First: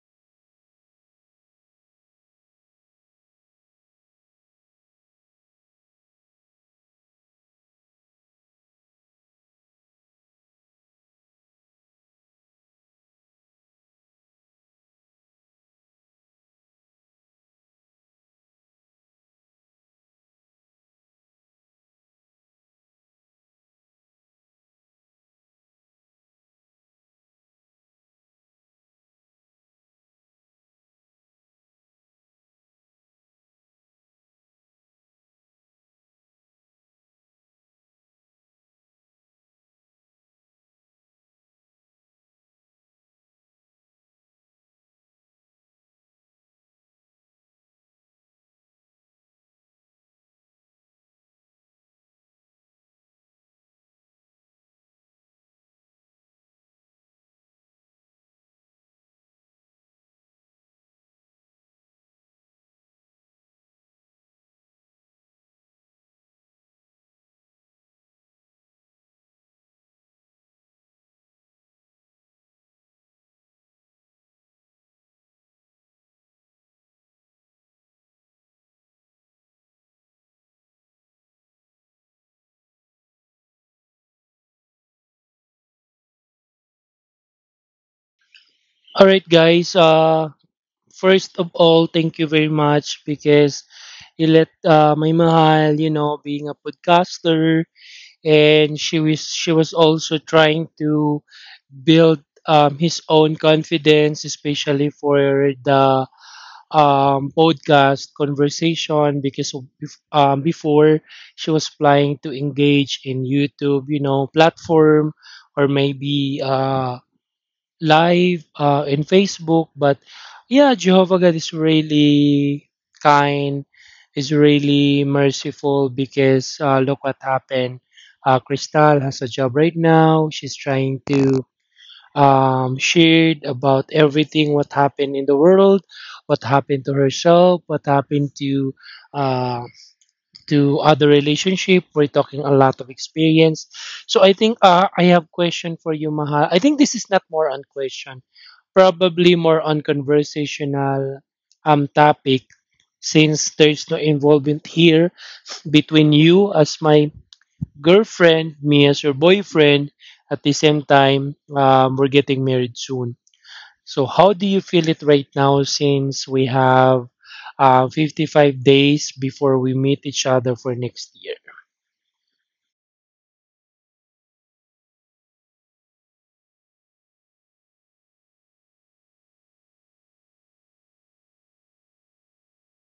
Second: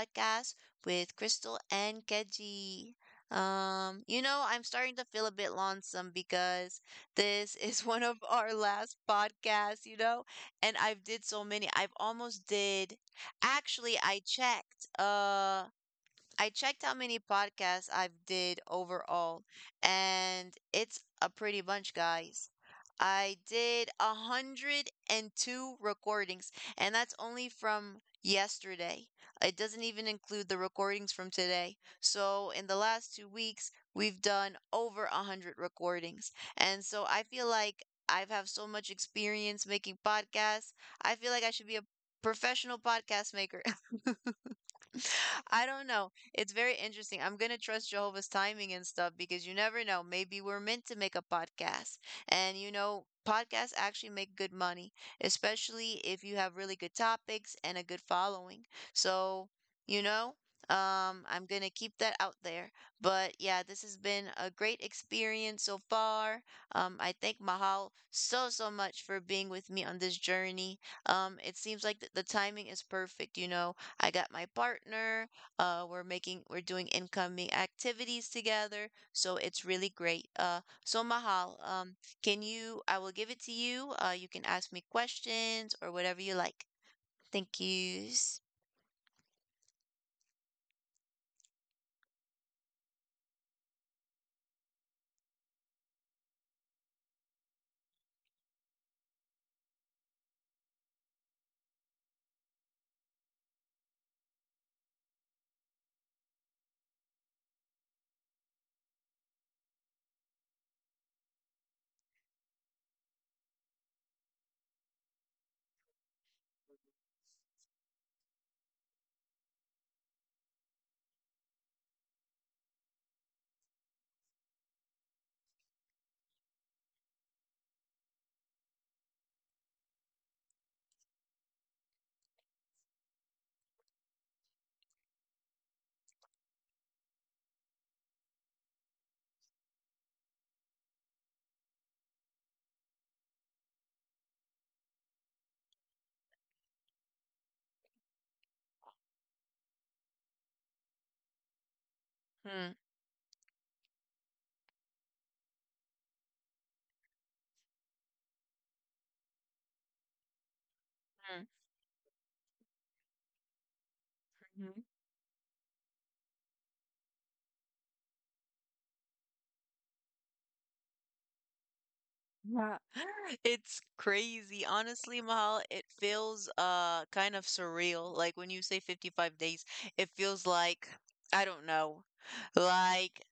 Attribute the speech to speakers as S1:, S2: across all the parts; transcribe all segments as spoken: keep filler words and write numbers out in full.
S1: podcast with Crystal and Keji. Um, you know, I'm starting to feel a bit lonesome because this is one of our last podcasts, you know, and I've did so many. I've almost did. Actually, I checked. Uh, I checked how many podcasts I've did overall, and it's a pretty bunch, guys. I did a hundred and two recordings, and that's only from yesterday. It doesn't even include the recordings from today. So, in the last two weeks, we've done over a hundred recordings. And so, I feel like I have have so much experience making podcasts. I feel like I should be a professional podcast maker. I don't know. It's very interesting. I'm going to trust Jehovah's timing and stuff because you never know. Maybe we're meant to make a podcast. And you know, podcasts actually make good money, especially if you have really good topics and a good following. So, you know, um, I'm going to keep that out there. But yeah, this has been a great experience so far. Um, I thank Mahal so, so much for being with me on this journey. Um, it seems like th- the timing is perfect, you know, I got my partner. Uh, we're making we're doing incoming activities together, so it's really great. Uh, so Mahal, um, can you? I will give it to you. Uh, you can ask me questions or whatever you like. Thank yous.
S2: All right, guys. Uh, first of all, thank you very much because you let uh, my mahal, you know, being a podcaster, and she was she was also trying to build um, his own confidence, especially for the um, podcast conversation. Because of, bef- um, before she was planning to engage in YouTube, you know, platform or maybe. Uh, live uh, in Facebook. But yeah, Jehovah God is really kind, is really merciful because uh, look what happened. Uh, Crystal has a job right now. She's trying to um, share about everything what happened in the world, what happened to herself, what happened to uh, to other relationship. We're talking a lot of experience. So I think uh, I have question for you, Mahal. I think this is not more on question, probably more on conversational um
S1: Hmm.
S2: topic since there's no involvement here between you as my girlfriend, me as your boyfriend. At the same
S1: Hmm.
S2: time, um, we're getting married soon. So how
S1: Mhm.
S2: do you feel it right now since we have uh, fifty-five days before we meet each other for next year?
S1: Yeah. It's crazy. Honestly, Mahal, it feels uh kind of surreal. Like when you say fifty-five days, it feels like I don't know. Like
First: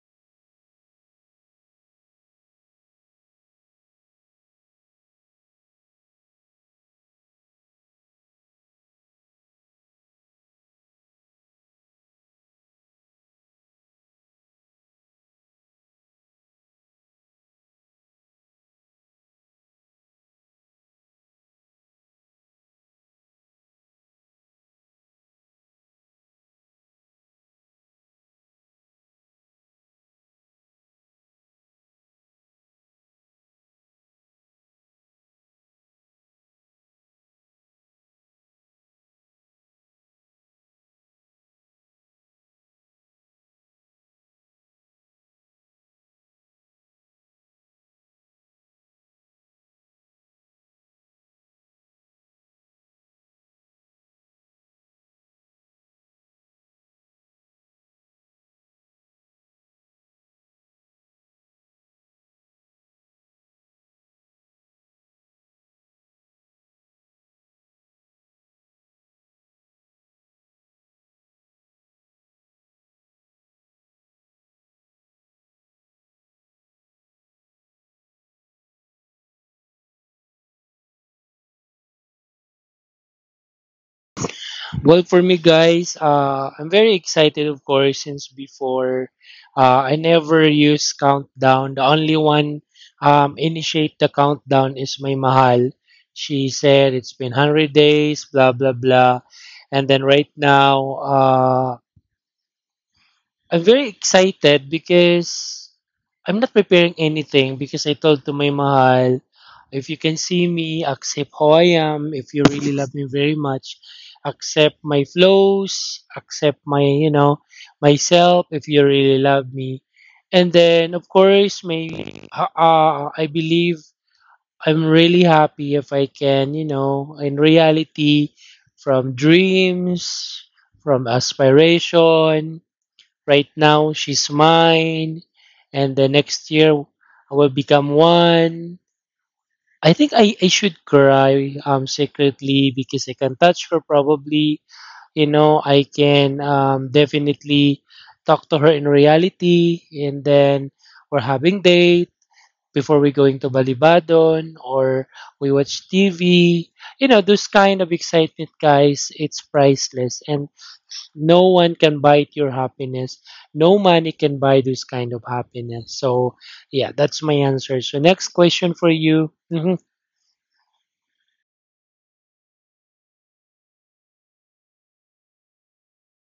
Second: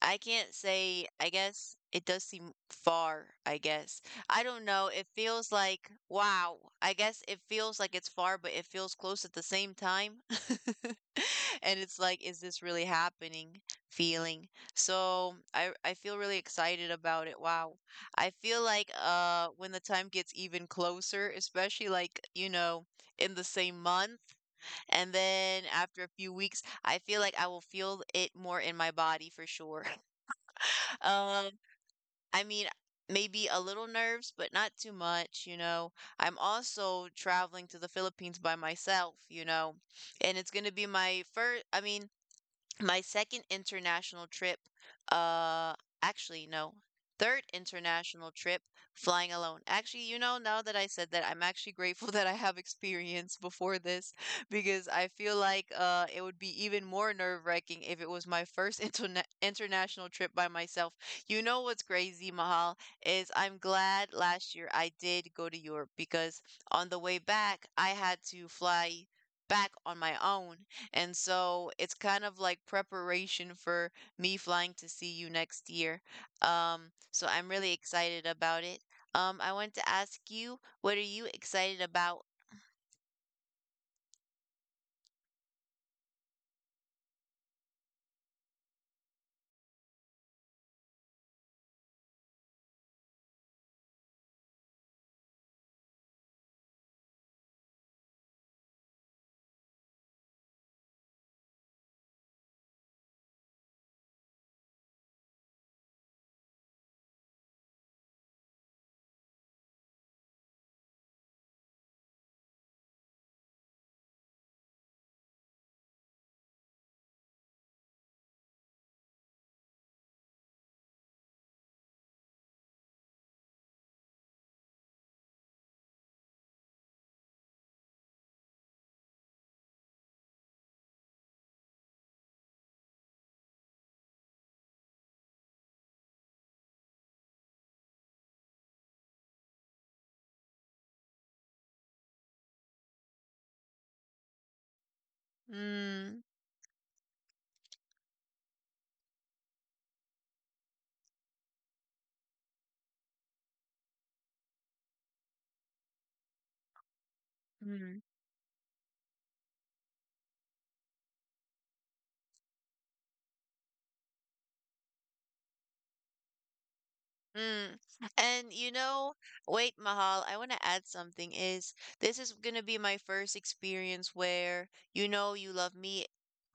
S1: I can't say, I guess it does seem far, I guess. I don't know. It feels like, wow. I guess it feels like it's far, but it feels close at the same time. And it's like, is this really happening? Feeling. So I I feel really excited about it. Wow. I feel like uh when the time gets even closer, especially like, you know, in the same month, and then after a few weeks, I feel like I will feel it more in my body for sure. Um, I mean, Maybe a little nerves, but not too much, you know. I'm also traveling to the Philippines by myself, you know, and it's going to be my first, I mean, my second international trip, uh, actually, no, third international trip flying alone. Actually, you know, now that I said that, I'm actually grateful that I have experience before this because I feel like uh it would be even more nerve-wracking if it was my first interna international trip by myself. You know what's crazy, Mahal, is I'm glad last year I did go to Europe because on the way back, I had to fly back on my own, and so it's kind of like preparation for me flying to see you next year. Um, so I'm really excited about it. Um, I want to ask you, what are you excited about?
S2: Well, for me, guys, uh, I'm very excited, of course, since before uh, I never use countdown. The only one um, initiate the countdown is my mahal. She said it's been one hundred days, blah, blah, blah. And then right now, uh, I'm very excited because I'm not preparing anything because I told to my mahal, if you can see me, accept how I am. If you really love me very much, accept my flaws, accept my, you know, myself if you really love me. And then, of course, may uh, uh, I believe I'm really happy if I can, you know, in reality, from dreams, from aspiration, right now, she's mine, and the next year, I will become one. I think I, I should cry um secretly because I can touch her probably. You know, I
S1: Mm.
S2: can um definitely talk to her in reality, and then we're having date before we going to Balibadon or we watch T V. You know, those kind
S1: Hmm.
S2: of excitement guys, it's priceless. And no one can buy your happiness. No money can buy this kind of happiness. So, yeah, that's my
S1: Mm.
S2: answer. So, next
S1: And you
S2: question for
S1: know,
S2: you.
S1: wait,
S2: Mhm.
S1: Mahal, I want to add something is this is going to be my first experience where you know you love me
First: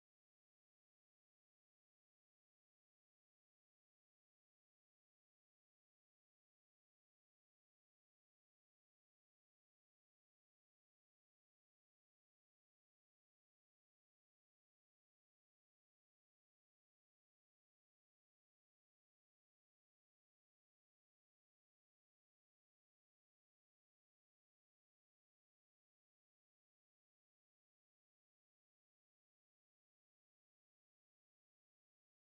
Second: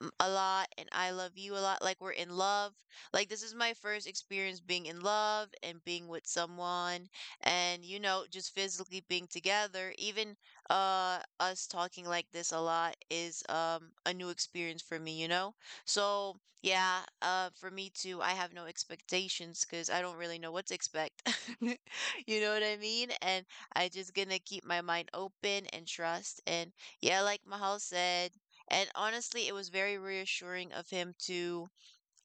S1: m- a lot and I love you a lot, like we're in love. Like this is my first experience being in love and being with someone, and you know, just physically being together. Even uh us talking like this a lot is um a new experience for me, you know? So, yeah, uh, for me too, I have no expectations because I don't really know what to expect. You know what I mean? And I just gonna keep my mind open and trust. And yeah, like Mahal said, and honestly, it was very reassuring of him to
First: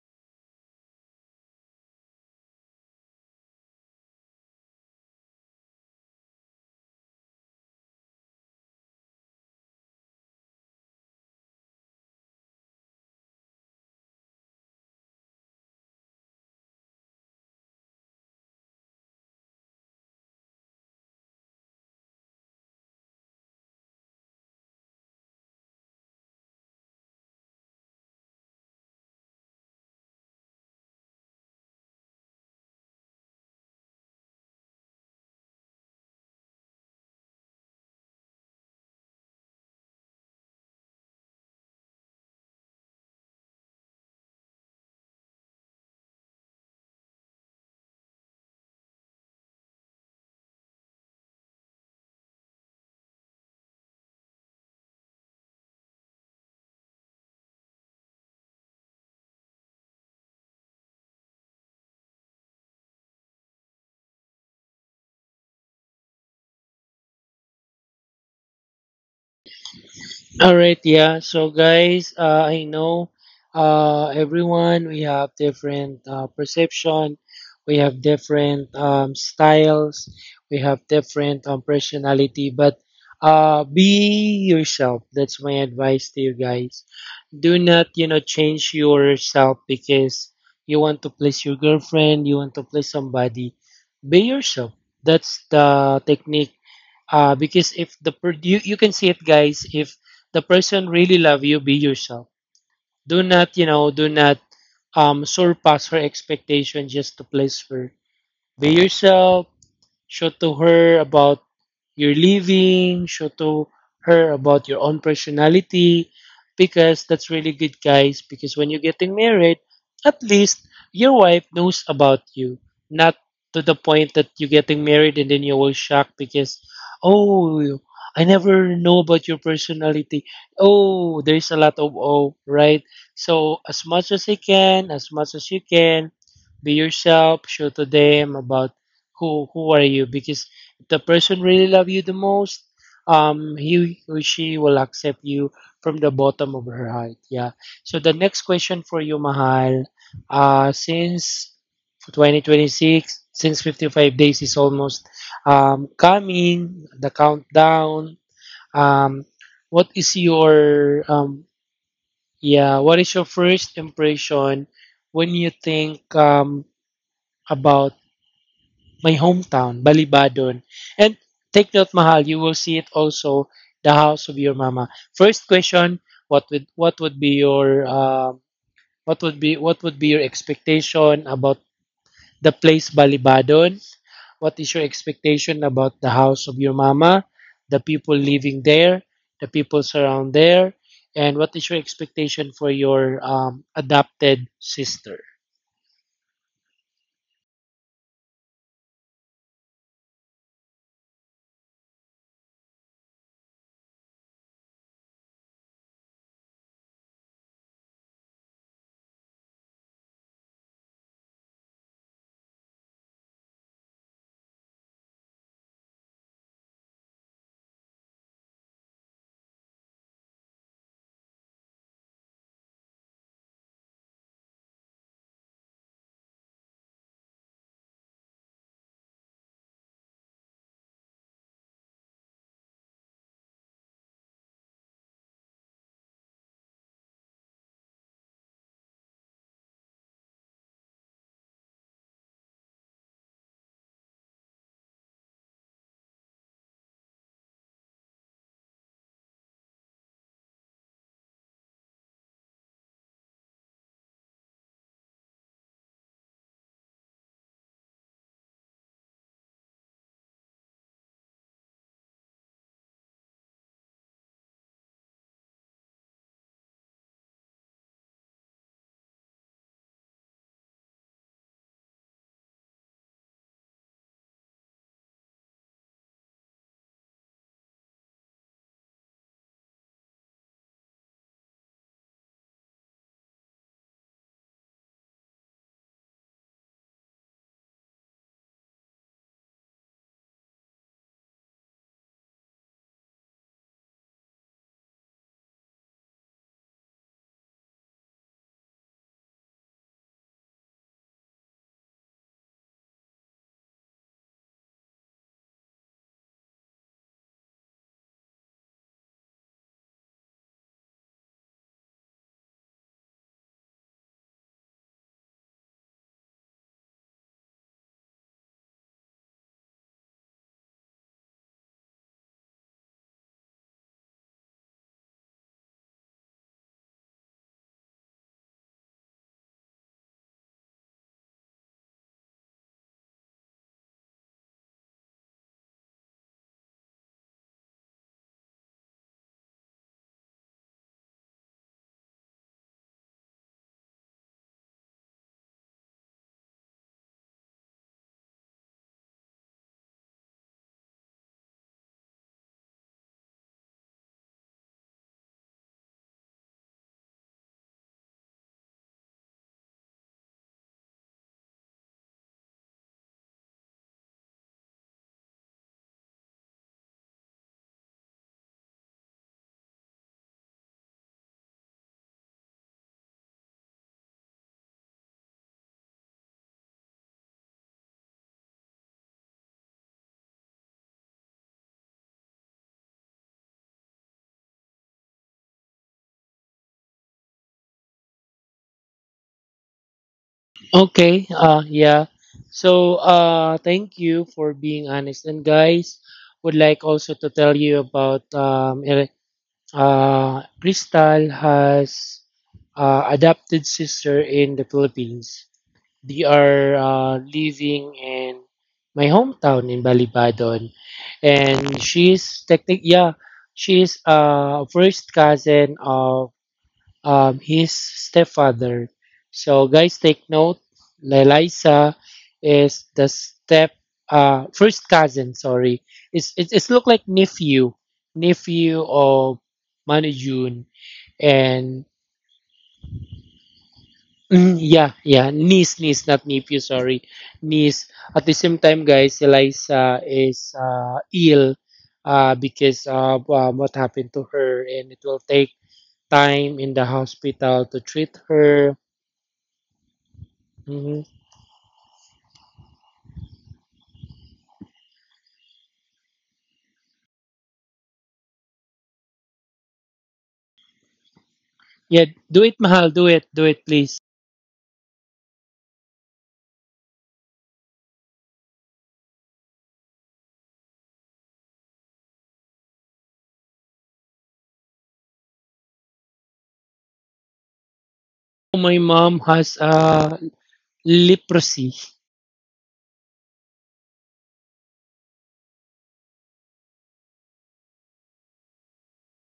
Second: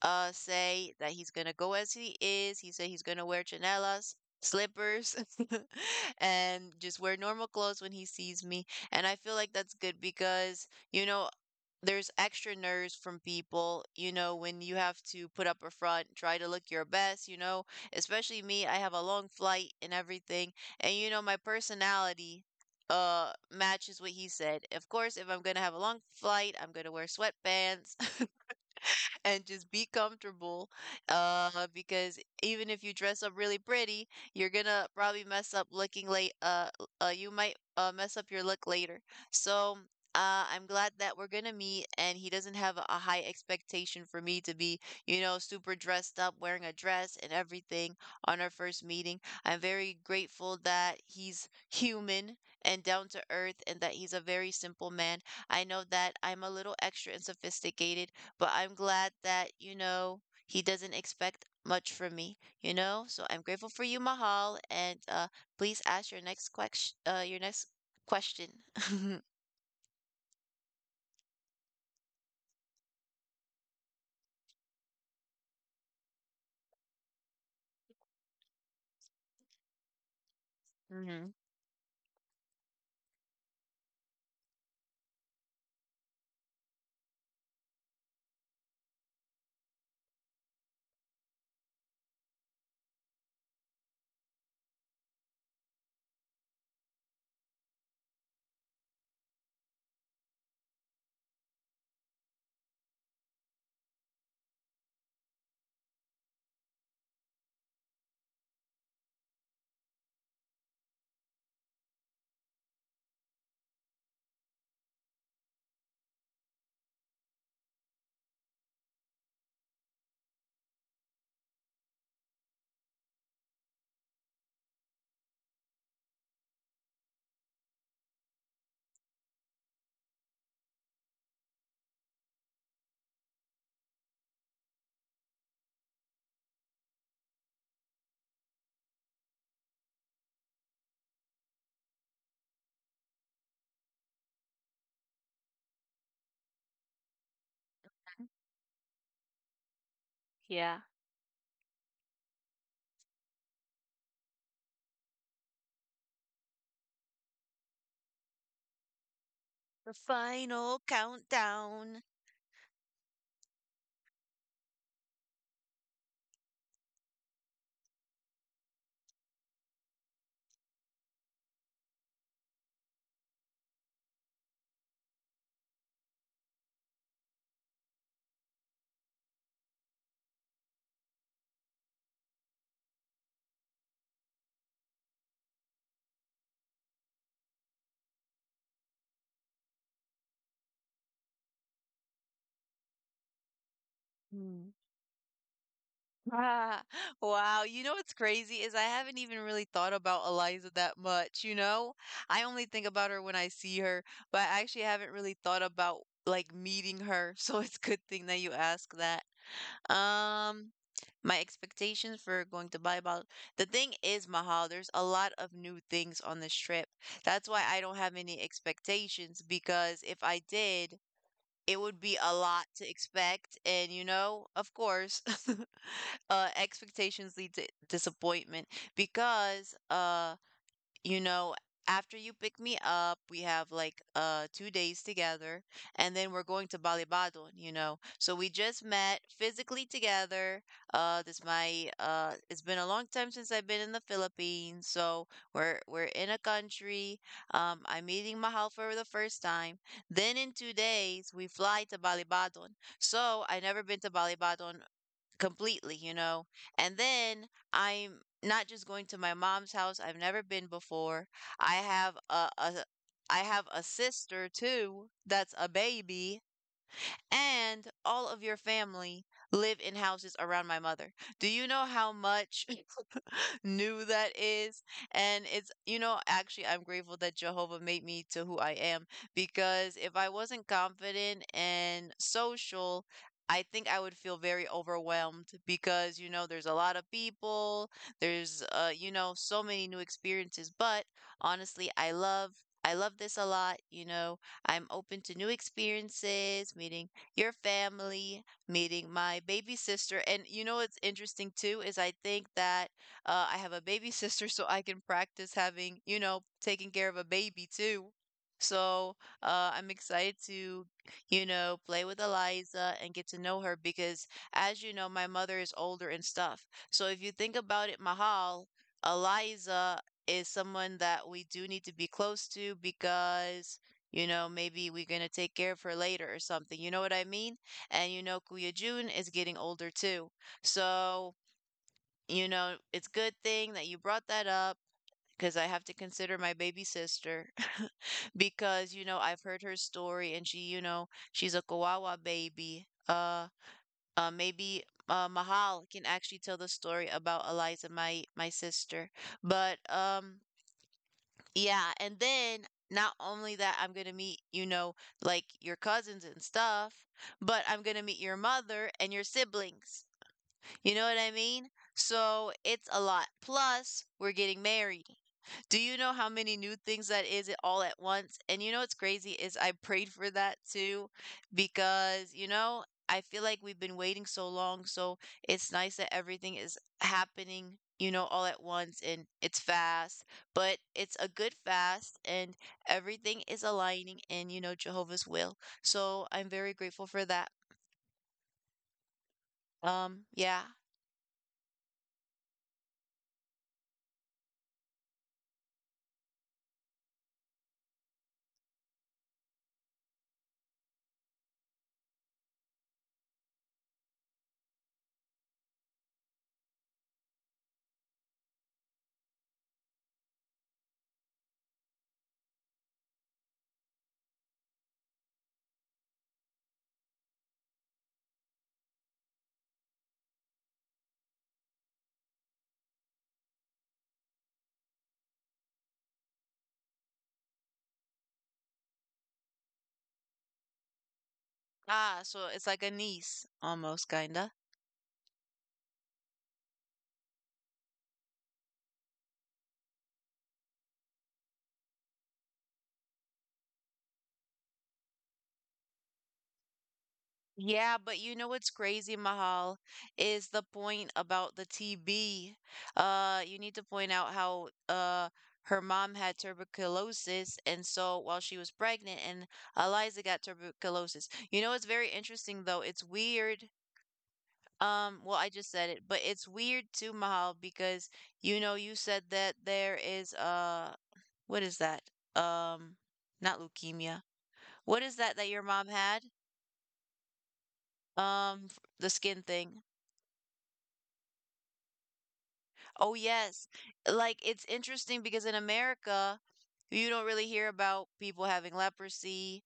S1: uh say that he's gonna go as he is. He said he's gonna wear chanelas, slippers, and just wear normal clothes when he sees me. And I feel like that's good because you know, there's extra nerves from people, you know, when you have to put up a front, try to look your best, you know, especially me, I have a long flight and everything. And, you know, my personality uh matches what he said. Of course, if I'm gonna have a long flight, I'm gonna wear sweatpants and just be comfortable. Uh, because even if you dress up really pretty, you're gonna probably mess up looking late. Uh, uh, you might uh mess up your look later. So. Uh, I'm glad that we're gonna meet, and he doesn't have a high expectation for me to be, you know, super dressed up, wearing a dress and everything on our first meeting. I'm very grateful that he's human and down to earth and that he's a very simple man. I know that I'm a little extra and sophisticated, but I'm glad that, you know, he doesn't expect much from me, you know? So I'm grateful for you, Mahal, and uh please ask your next question uh your next question.
S2: All right, yeah. So, guys, uh, I know uh, everyone, we have different uh, perception, we have different um, styles, we have
S1: Hmm.
S2: different um, personality, but uh, be yourself. That's my advice to you guys. Do not, you know, change yourself because you want to please your girlfriend, you want to please somebody. Be yourself. That's the technique. Uh, because if the per- you, you can see it, guys, if the person really love you, be yourself. Do not, you know, do not um, surpass her expectation just to please her. Be yourself. Show to her about your living. Show to her about your own personality. Because that's really good, guys. Because when you're getting married, at least your wife knows about you. Not to the point that you're getting married and then you will shock because, oh, I never know about your personality. Oh, there's a lot of oh, right? So as much as I can, as much as you can, be yourself, show to them about who who are you because if the person really love you the most um he or she will accept you from the bottom of her heart, yeah. So the next question for you, Mahal.
S1: Yeah.
S2: Uh since twenty twenty-six, since fifty-five days is almost um coming the countdown, um
S1: The
S2: what is
S1: final
S2: your um
S1: countdown.
S2: yeah, what is your first impression when you think um about my hometown, Balibadon. And take note, Mahal, you will see it also, the house of your mama. First question, what would what would be your um what would be what would be your expectation about the place Balibadon? What is your expectation about the house of your mama, the people living there, the people around there, and what is your expectation for your um, adopted
S1: Mm.
S2: sister?
S1: Ah, wow. You know what's crazy is I haven't even really thought about Eliza that much, you know? I only think about her when I see her, but I actually haven't really thought about like meeting her. So it's a good thing that you ask that. Um, my expectations for going to Bali. Bali- The thing is, Mahal, there's a lot of new things on this trip. That's why I don't have any expectations because if I did, it would be a lot to expect. And you know, of course, uh, expectations lead to disappointment because uh, you know, after you pick me up, we have like uh two days together, and then we're going to Balibadon, you know. So we just met physically together. Uh, this my uh, It's been a long time since I've been in the Philippines, so we're we're in a country. Um, I'm meeting Mahal for the first time. Then in two days we fly to Balibadon. So I never been to Balibadon completely, you know? And then I'm not just going to my mom's house. I've never been before. I have a, a I have a sister too that's a baby, and all of your family live in houses around my mother. Do you know how much new that is. And it's, you know, actually, I'm grateful that Jehovah made me to who I am because if I wasn't confident and social, I think I would feel very overwhelmed because, you know, there's a lot of people, there's, uh, you know, so many new experiences. But honestly, I love. I love this a lot. You know, I'm open to new experiences, meeting your family, meeting my baby sister. And you know what's interesting too is I think that uh, I have a baby sister, so I can practice having, you know, taking care of a baby too. So uh, I'm excited to, you know, play with Eliza and get to know her because, as you know, my mother is older and stuff. So if you think about it, Mahal, Eliza is someone that we do need to be close to because, you know, maybe we're going to take care of her later or something. You know what I mean? And you know, Kuya Jun is getting older too. So you know, it's good thing that you brought that up because I have to consider my baby sister because, you know, I've heard her story and she, you know, she's a Kawawa baby. Uh, uh, maybe uh, Mahal can actually tell the story about Eliza, my my sister. But um, Yeah, and then not only that, I'm gonna meet, you know, like your cousins and stuff, but I'm gonna meet your mother and your siblings. You know what I mean? So it's a lot. Plus, we're getting married. Do you know how many new things that is all at once? And you know what's crazy is I prayed for that too because, you know, I feel like we've been waiting so long. So it's nice that everything is happening, you know, all at once and it's fast, but it's a good fast and everything is aligning in, you know, Jehovah's will. So I'm very grateful for that. Um, yeah.
S2: Okay, uh yeah. So uh thank you for being honest, and guys would like also to tell you about um Ere- uh Crystal has uh adopted sister in the Philippines. They are uh living in my hometown in Balibadon, and she's technic yeah, she's uh first cousin of um, his stepfather. So guys, take note. Eliza is the step uh, first cousin. Sorry, it's it's, it's look like nephew nephew of Manujun,
S1: Ah,
S2: and
S1: so it's like a niece almost, kinda.
S2: mm, yeah, yeah niece niece not nephew, sorry, niece. At the same time, guys, Eliza is uh, ill uh, because of um, what happened to her, and it will take time in the
S1: Yeah,
S2: hospital to
S1: but you know
S2: treat
S1: what's
S2: her.
S1: crazy, Mahal, is the point
S2: Mhm.
S1: about the T B. Uh, you need to point out how uh her mom had tuberculosis, and so while she was pregnant, and Eliza got tuberculosis. You know, it's very
S2: Yeah,
S1: interesting
S2: do
S1: though.
S2: it,
S1: It's
S2: Mahal. Do it.
S1: weird.
S2: Do it, please.
S1: Um, well, I just said it, but it's weird too, Mahal, because you know you said that there is uh, what is that? Um, Not leukemia. What is that that your mom had? Um,
S2: Oh,
S1: the
S2: my
S1: skin
S2: mom
S1: thing.
S2: has uh, leprosy.
S1: Oh, yes. Like it's interesting because in America, you don't really hear about people having leprosy.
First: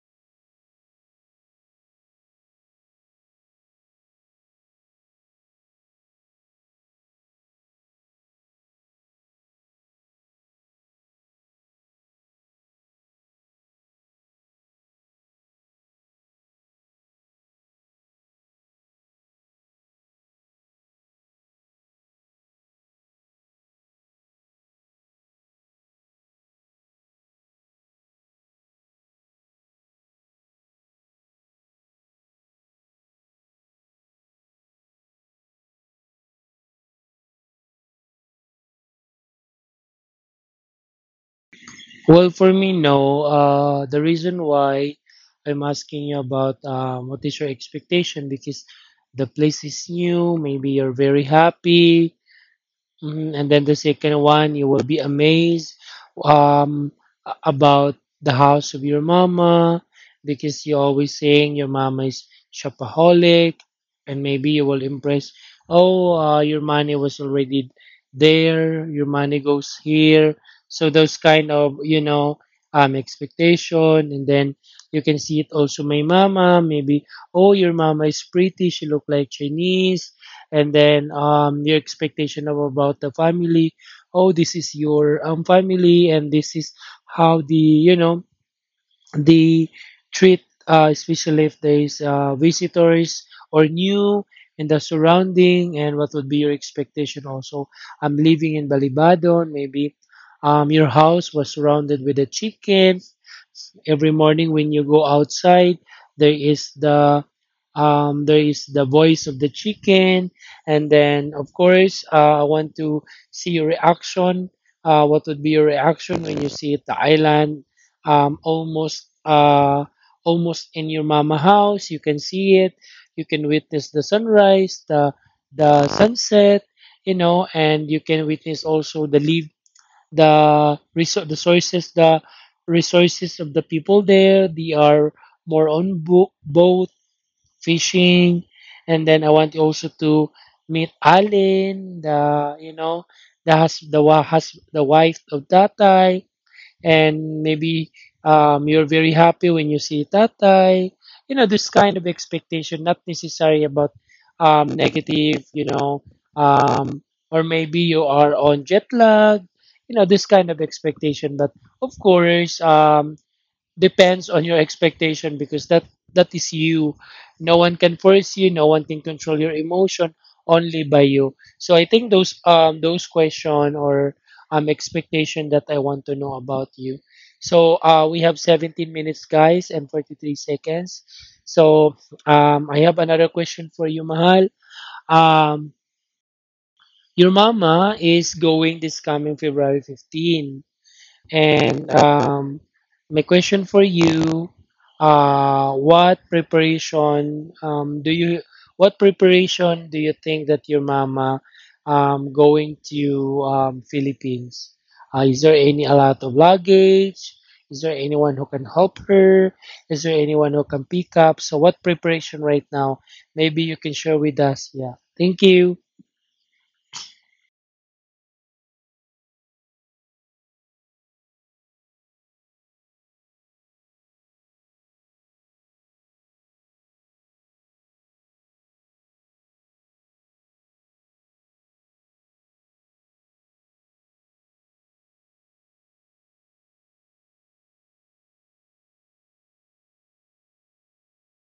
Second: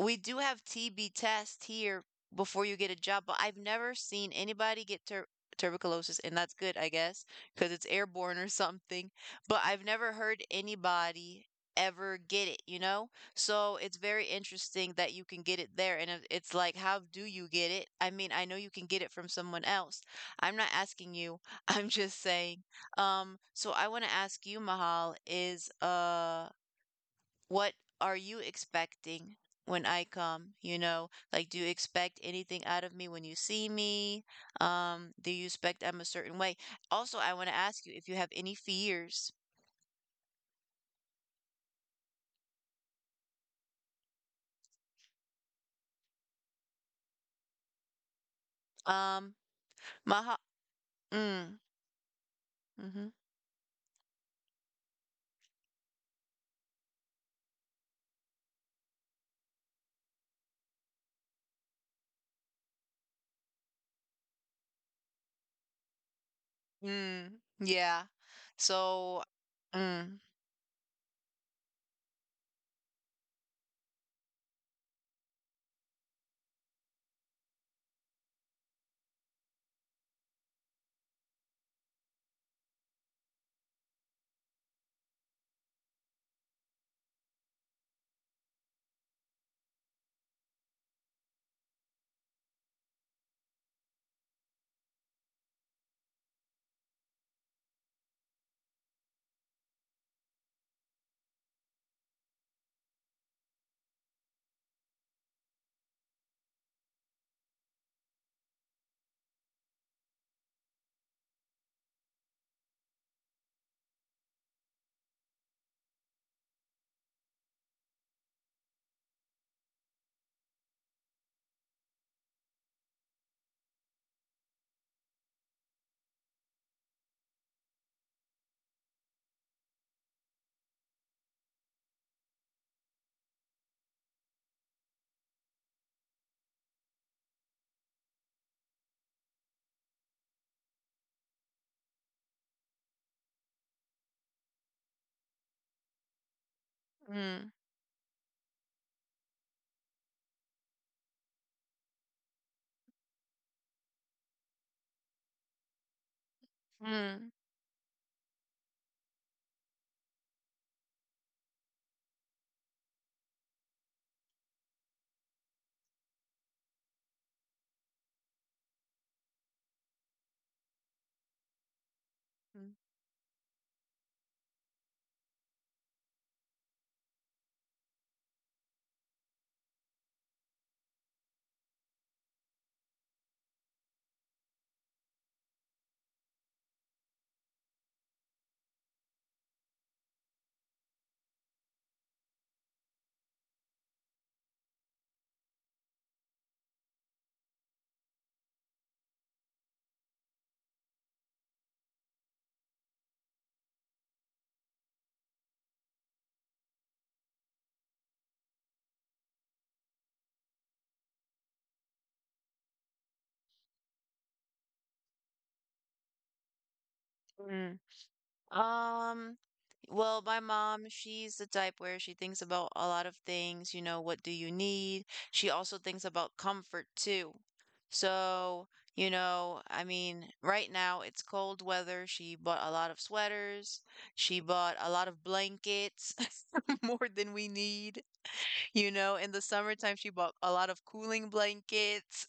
S1: We do have T B test here before you get a job, but I've never seen anybody get tur tuberculosis, and that's good, I guess, because it's airborne or something. But I've never heard anybody ever get it, you know? So it's very interesting that you can get it there. And it- it's like, how do you get it? I mean, I know you can get it from someone else. I'm not asking you. I'm just saying um, so I want to ask you, Mahal, is uh, what are you expecting when I come? You know, like, do you expect anything out of me when you see me? Um, do you expect I'm a certain way? Also, I want to ask you if you have any fears.
S2: Well, for me, no. Uh, the reason why I'm asking you about um, what is your expectation because
S1: Um,
S2: the place is
S1: Mahal,
S2: new. Maybe you're very
S1: mm,
S2: happy.
S1: mm-hmm,
S2: Mhm. And then the second one, you will be amazed um, a- about the house of your mama because you're always saying your mama is shopaholic, and maybe you will impress. Oh, uh, your money was
S1: mm,
S2: already
S1: yeah.
S2: there. Your
S1: So,
S2: money goes
S1: mm,
S2: here. So those kind of, you know, um expectation, and then you can see it also. My mama, maybe. Oh, your mama is pretty. She look like Chinese, and then um your expectation of about the family. Oh, this is your um family, and this is how the, you know, they treat uh, especially if there's uh, visitors or new in the surrounding. And what would be your expectation also? I'm living in Balibadon. Maybe um, your house was surrounded with a chicken. Every morning when you go outside, there is the um, there is the voice of the chicken. And then, of course, uh, I want to see your reaction. Uh, what would be your reaction when you see it the island, um, almost uh, almost in your mama house. You can see it. You can witness the sunrise, the the sunset, you know, and you can witness also the leave, the resou- the sources, the resources of the people there. They are more on bo- boat fishing. And then I want also to meet Alin, the, you know, the hus- the wa- hus- the wife of Tatay.
S1: mm,
S2: And maybe um, you're very happy when you see tatay. You know, this kind of expectation, not necessary about um, negative, you know, um,
S1: mm,
S2: or maybe you are on jet lag, you know, this kind of expectation. But of course, um, depends on your expectation because that that is you. No one can force you, no one can control your emotion, only by you. So I think those,
S1: mm,
S2: um those question or um expectation that I want to know about you. So uh we have seventeen minutes, guys, and forty-three seconds. So um I have another question for you, Mahal. um your mama is going this coming February fifteenth. And um, my question for you, uh, what preparation um, do you what preparation do you think that your mama um, going to um, Philippines? Uh, is there any a lot of luggage? Is there anyone who can help her? Is there anyone who can pick up? So what preparation right now? Maybe you can share with us. Yeah. Thank you.
S1: mm. Um, well, my mom, she's the type where she thinks about a lot of things, you know, what do you need? She also thinks about comfort too. So, you know, I mean, right now it's cold weather. She bought a lot of sweaters. She bought a lot of blankets, more than we need. You know, in the summertime, she bought a lot of cooling blankets.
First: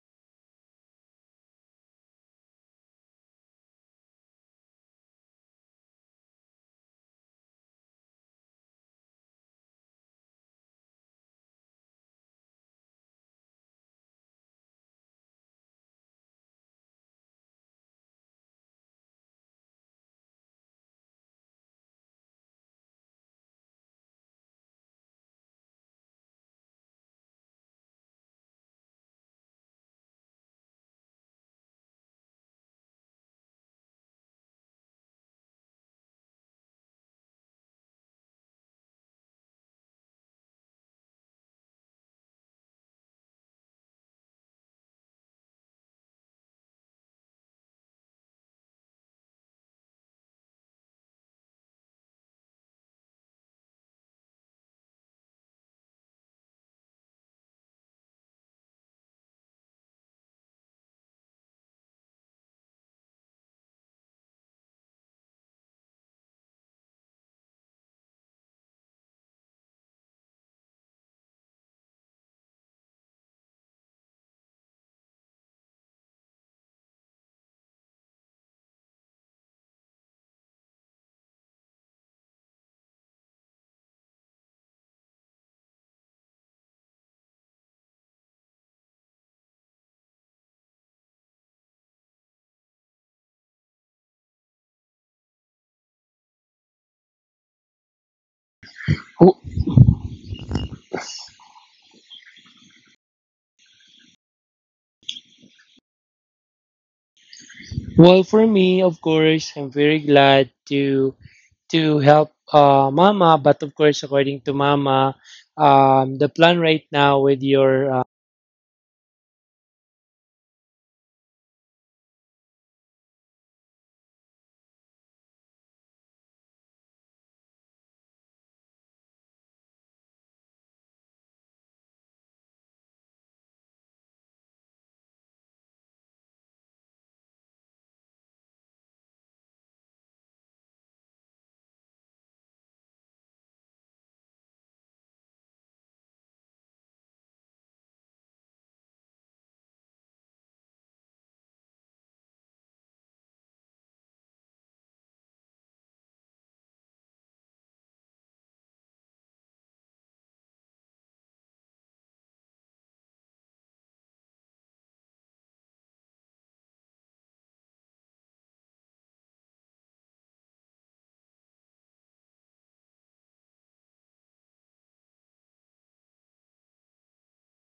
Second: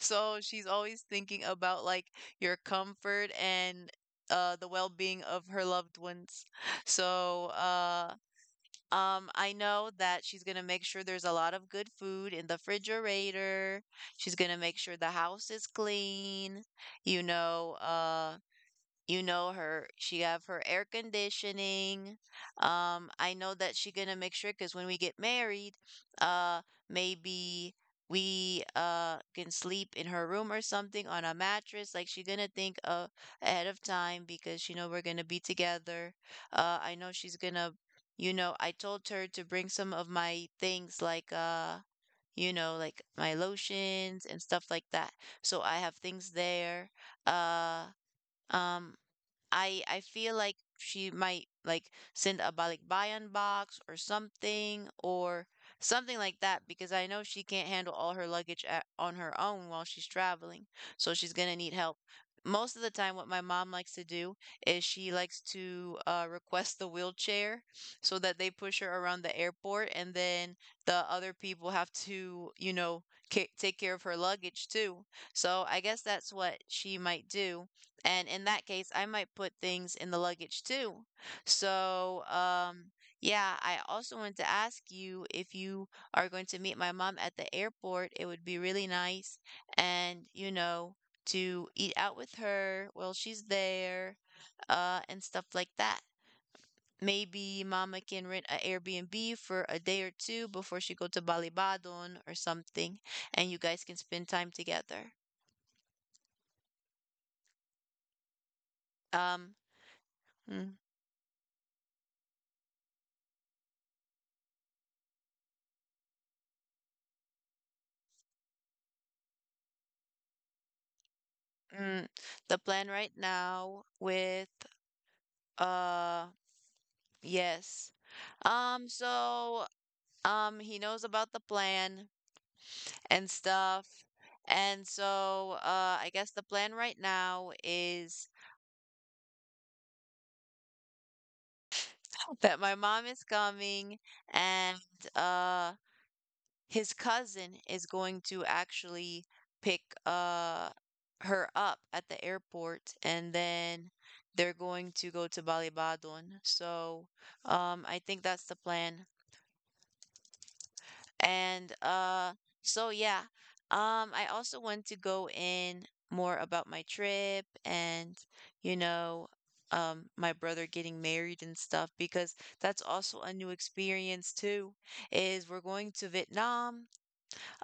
S1: So she's always thinking about like your comfort and uh the well-being of her loved ones. So, uh um I know that she's going to make sure there's a lot of good food in the refrigerator. She's going to make sure the house is clean. You know, uh you know her. She have her air conditioning. Um, I know that she gonna make sure because when we get married, uh, maybe we uh can sleep in her room or something on a mattress. Like she gonna think uh ahead of time because she know we're gonna be together. Uh, I know she's gonna, you know, I told her to bring some of my things like uh, you know, like my lotions and stuff like that. So I have things there. Uh, um, I I feel like she might like send a balikbayan box or something or something like that because I know she can't handle all her luggage at, on her own while she's traveling. So she's gonna need help. Most of the time, what my mom likes to do is she likes to uh, request the wheelchair so that they push her around the airport, and then the other people have to, you know, ca- take care of her luggage too. So I guess that's what she might do and in that case, I might put things in the luggage too. So, um, yeah, I also wanted to ask you if you are going to meet my mom at the airport, it would be really nice and, you know, to eat out with her while she's there, uh, and stuff like that. Maybe mama can rent an Airbnb for a day or two before she go to Balibadon or something, and you guys can spend time together.
S2: Well, for me, of course,
S1: Um,
S2: I'm very glad
S1: hmm.
S2: to to help uh, Mama. But of course, according to Mama, um, the plan right now with your uh,
S1: Mm, the plan right now with uh yes. Um so um he knows about the plan and stuff. And so uh I guess the plan right now is that my mom is coming and uh his cousin is going to actually pick uh her up at the airport and then they're going to go to Balibadon. So um I think that's the plan. And uh so yeah. Um, I also want to go in more about my trip and you know um my brother getting married and stuff because that's also a new experience too is we're going to Vietnam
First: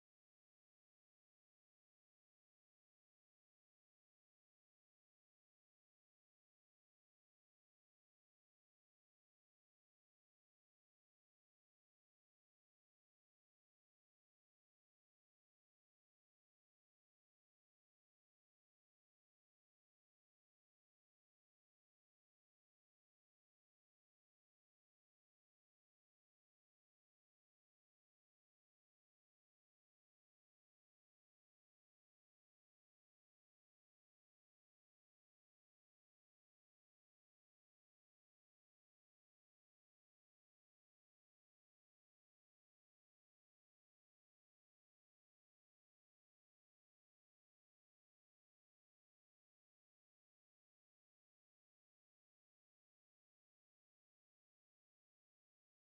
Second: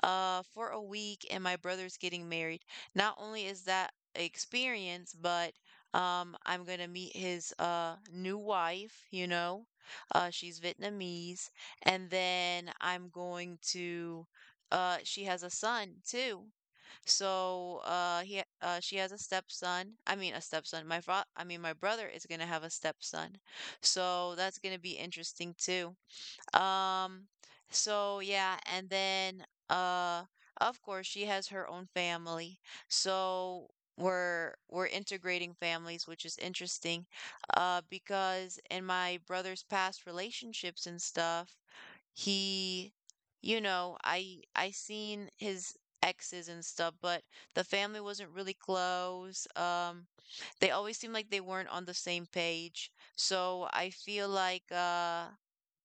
S1: uh, for a week, and my brother's getting married. Not only is that experience, but um, I'm gonna meet his uh, new wife, you know. Uh, she's Vietnamese, and then I'm going to uh, she has a son too. So uh, he ha- uh, she has a stepson. I mean a stepson. My fa- I mean my brother is gonna have a stepson. So that's gonna be interesting too. Um, so yeah, and then uh of course she has her own family. So we're we're integrating families, which is interesting. Uh because in my brother's past relationships and stuff, he you know, I I seen his exes and stuff, but the family wasn't really close. Um they always seemed like they weren't on the same page. So I feel like uh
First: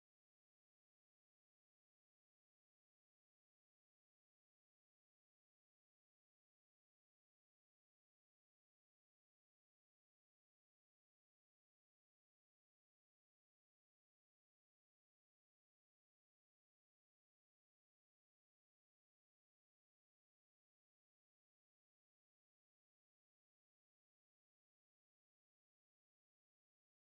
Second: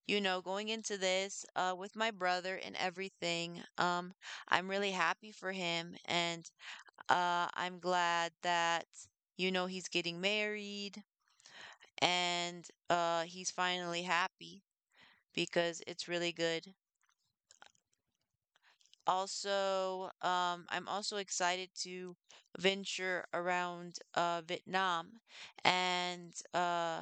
S1: you know, going into this uh, with my brother and everything, um, I'm really happy for him. And uh, I'm glad that, you know, he's getting married and uh, he's finally happy because it's really good. Also, um, I'm also excited to venture around uh, Vietnam and uh,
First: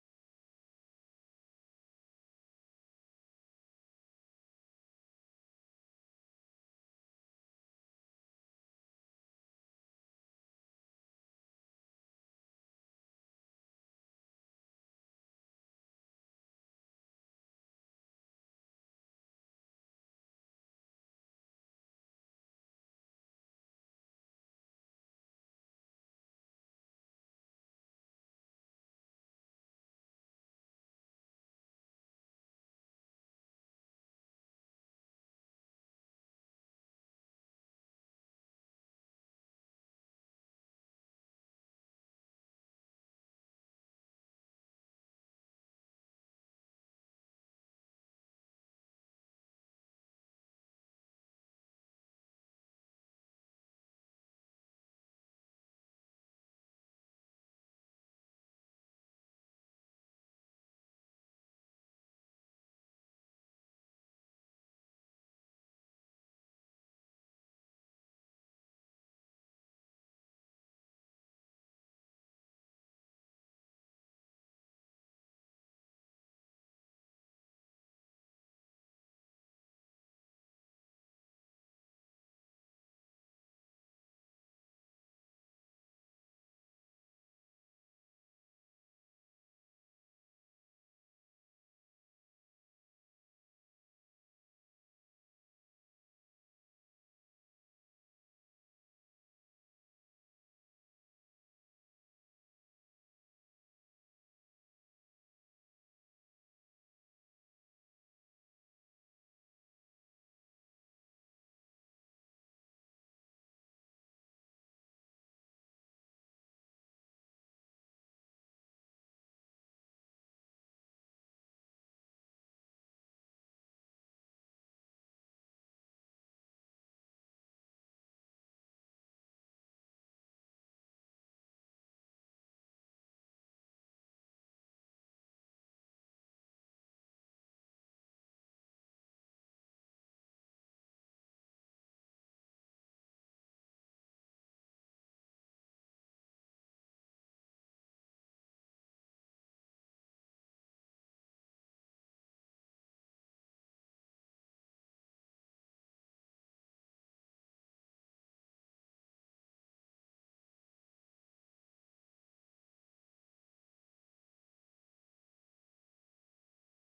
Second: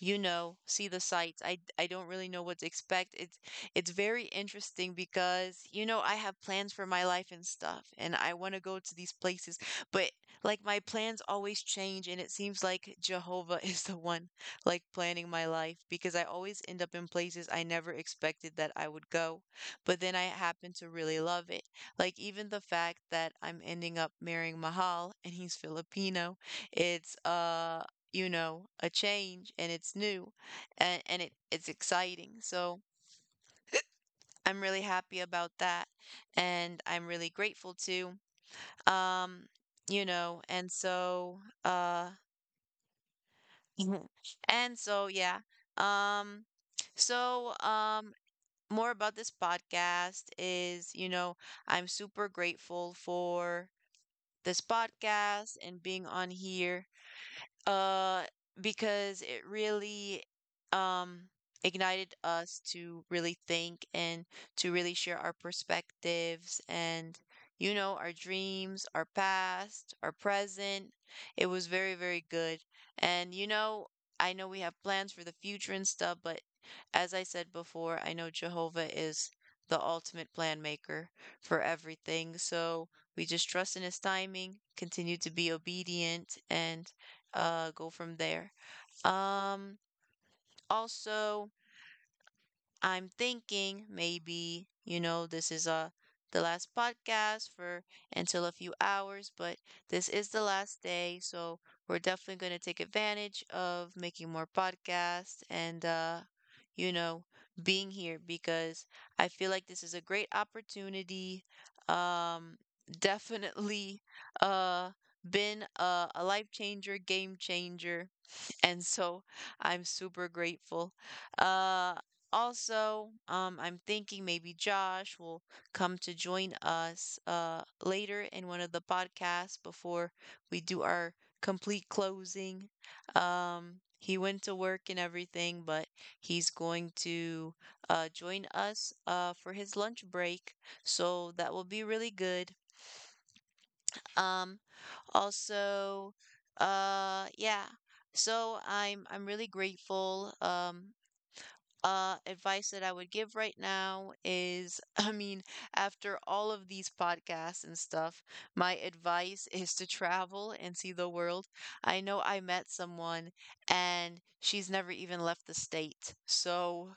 S1: you know, see the sights. I I don't really know what to expect. It's it's very interesting because you know, I have plans for my life and stuff and I want to go to these places, but like my plans always change and it seems like Jehovah is the one like planning my life because I always end up in places I never expected that I would go, but then I happen to really love it. Like even the fact that I'm ending up marrying Mahal and he's Filipino, it's uh you know, a change and it's new and, and it, it's exciting. So I'm really happy about that and I'm really grateful too. Um, you know, and so uh and so yeah. Um so um More about this podcast is, you know, I'm super grateful for this podcast and being on here. Uh, because it really um ignited us to really think and to really share our perspectives and you know our dreams, our past, our present. It was very, very good. And you know, I know we have plans for the future and stuff, but as I said before, I know Jehovah is the ultimate plan maker for everything. So we just trust in his timing, continue to be obedient and uh go from there. Um Also, I'm thinking maybe, you know, this is uh the last podcast for until a few hours, but this is the last day, so we're definitely going to take advantage of making more podcasts and uh you know, being here because I feel like this is a great opportunity. Um Definitely uh been a, a life changer, game changer and so I'm super grateful. Uh, also, um, I'm thinking maybe Josh will come to join us uh, later in one of the podcasts before we do our complete closing. Um, he went to work and everything, but he's going to uh, join us uh, for his lunch break. So that will be really good. Um, also, uh, yeah. So I'm I'm really grateful. Um, uh, advice that I would give right now is, I mean, after all of these podcasts and stuff, my advice is to travel and see the world. I know I met someone and she's never even left the state. So,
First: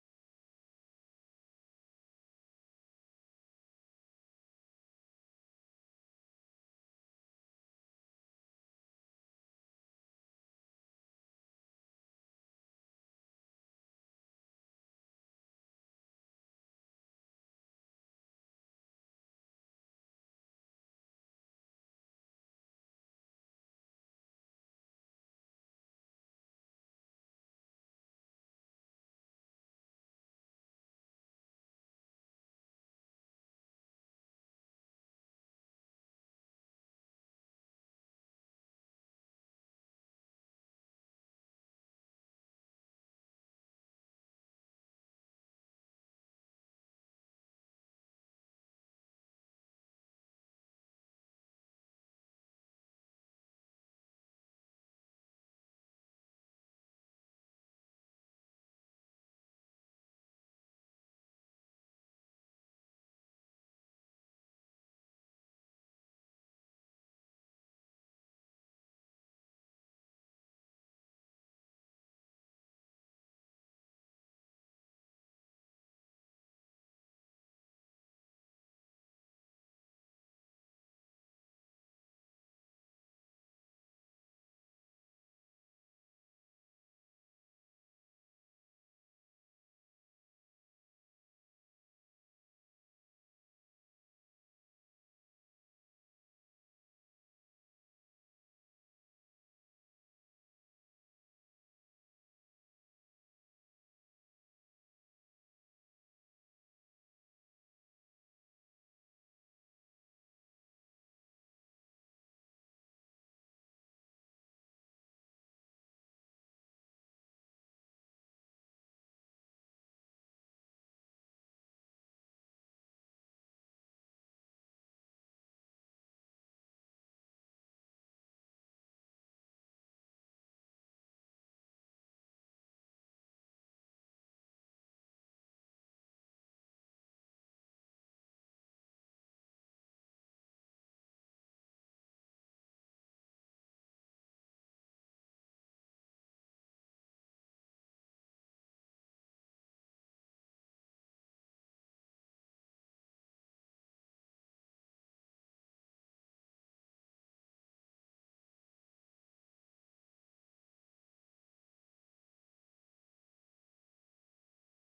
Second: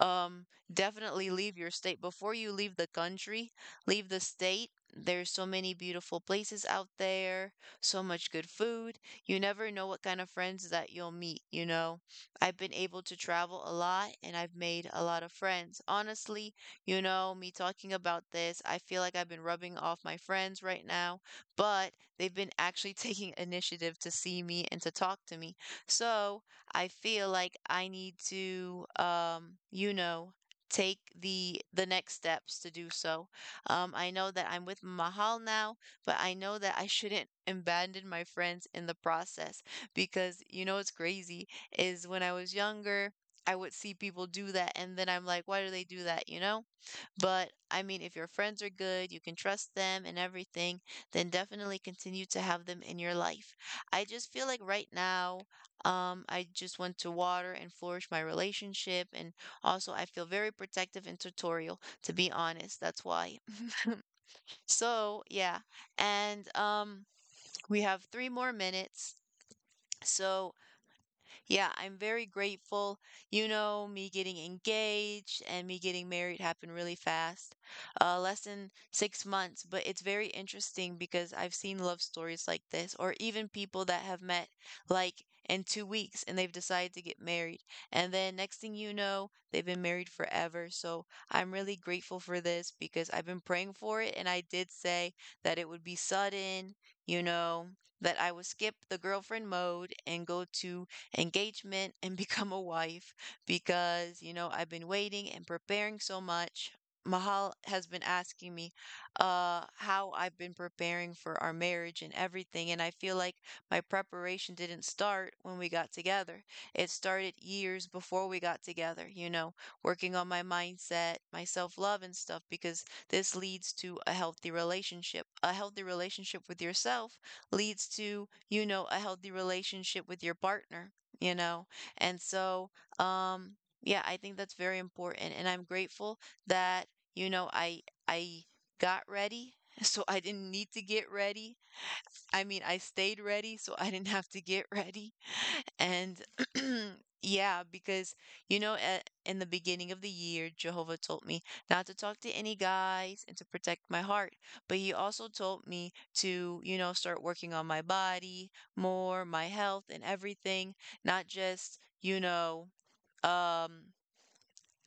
S1: um, definitely leave your state. Before you leave the country, leave the state. There's so many beautiful places out there, so much good food. You never know what kind of friends that you'll meet, you know? I've been able to travel a lot and I've made a lot of friends. Honestly, you know, me talking about this, I feel like I've been rubbing off my friends right now, but they've been actually taking initiative to see me and to talk to me. So I feel like I need to, um, you know, take the the next steps to do so. Um, I know that I'm with Mahal now, but I know that I shouldn't abandon my friends in the process because you know it's crazy is when I was younger, I would see people do that, and then I'm like, why do they do that, you know? But I mean, if your friends are good, you can trust them and everything, then definitely continue to have them in your life. I just feel like right now, um, I just want to water and flourish my relationship, and also I feel very protective and tutorial, to be honest. That's why. So, yeah. And um, we have three more minutes. So, yeah, I'm very grateful. You know, me getting engaged and me getting married happened really fast, uh, less than six months. But it's very interesting because I've seen love stories like this, or even people that have met like in two weeks and they've decided to get married. And then next thing you know, they've been married forever. So I'm really grateful for this because I've been praying for it. And I did say that it would be sudden, you know, that I would skip the girlfriend mode and go to engagement and become a wife because, you know, I've been waiting and preparing so much. Mahal has been asking me uh, how I've been preparing for our marriage and everything. And I feel like my preparation didn't start when we got together. It started years before we got together, you know, working on my mindset, my self love, and stuff, because this leads to a healthy relationship. A healthy relationship with yourself leads to, you know, a healthy relationship with your partner you know? And so, um, yeah, I think that's very important. And I'm grateful that, you know, I I got ready. So I didn't need to get ready. I mean, I stayed ready, so I didn't have to get ready. And yeah, because you know, at, in the beginning of the year, Jehovah told me not to talk to any guys and to protect my heart. But he also told me to, you know, start working on my body more, my health and everything, not just, you know, um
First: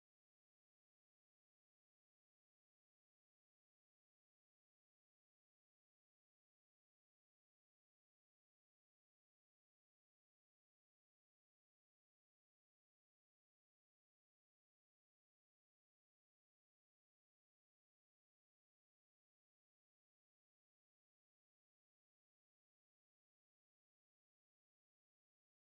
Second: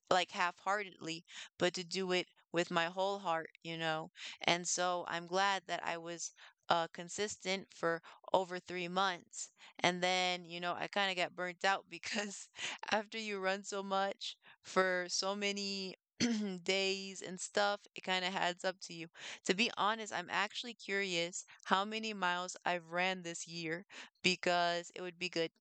S1: like half-heartedly, but to do it with my whole heart, you know? And so I'm glad that I was uh, consistent for over three months. And then, you know, I kind of got burnt out because after you run so much for so many days and stuff, it kind of adds up to you. To be honest, I'm actually curious how many miles I've ran this year because it would be good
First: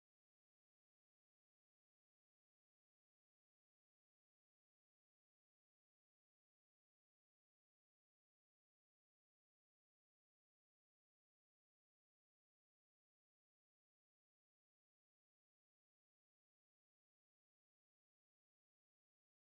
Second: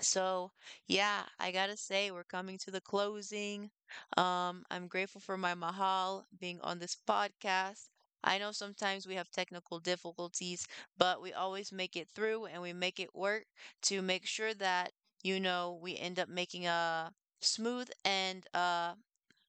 S1: so, yeah, I gotta say, we're coming to the closing. Um, I'm grateful for my Mahal being on this podcast. I know sometimes we have technical difficulties, but we always make it through and we make it work to make sure that, you know, we end up making a smooth and uh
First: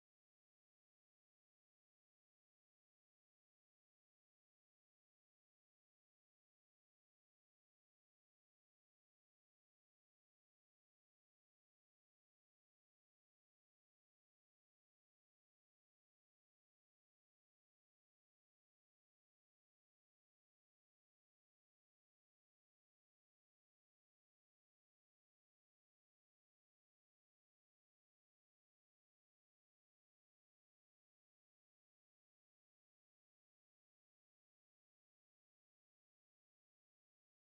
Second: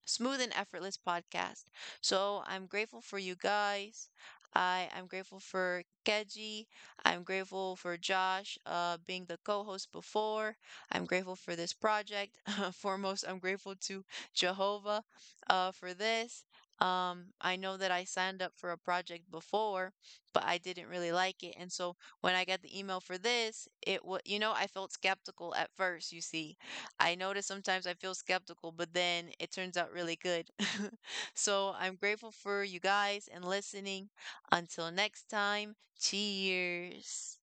S1: smooth and effortless podcast. So I'm grateful for you guys. I am grateful for Keji. I'm grateful for Josh uh, being the co host before. I'm grateful for this project. Foremost, I'm grateful to Jehovah uh, for this. Um, I know that I signed up for a project before, but I didn't really like it. And so when I got the email for this, it was, you know, I felt skeptical at first, you see. I notice sometimes I feel skeptical, but then it turns out really good. So I'm grateful for you guys and listening. Until next time, cheers.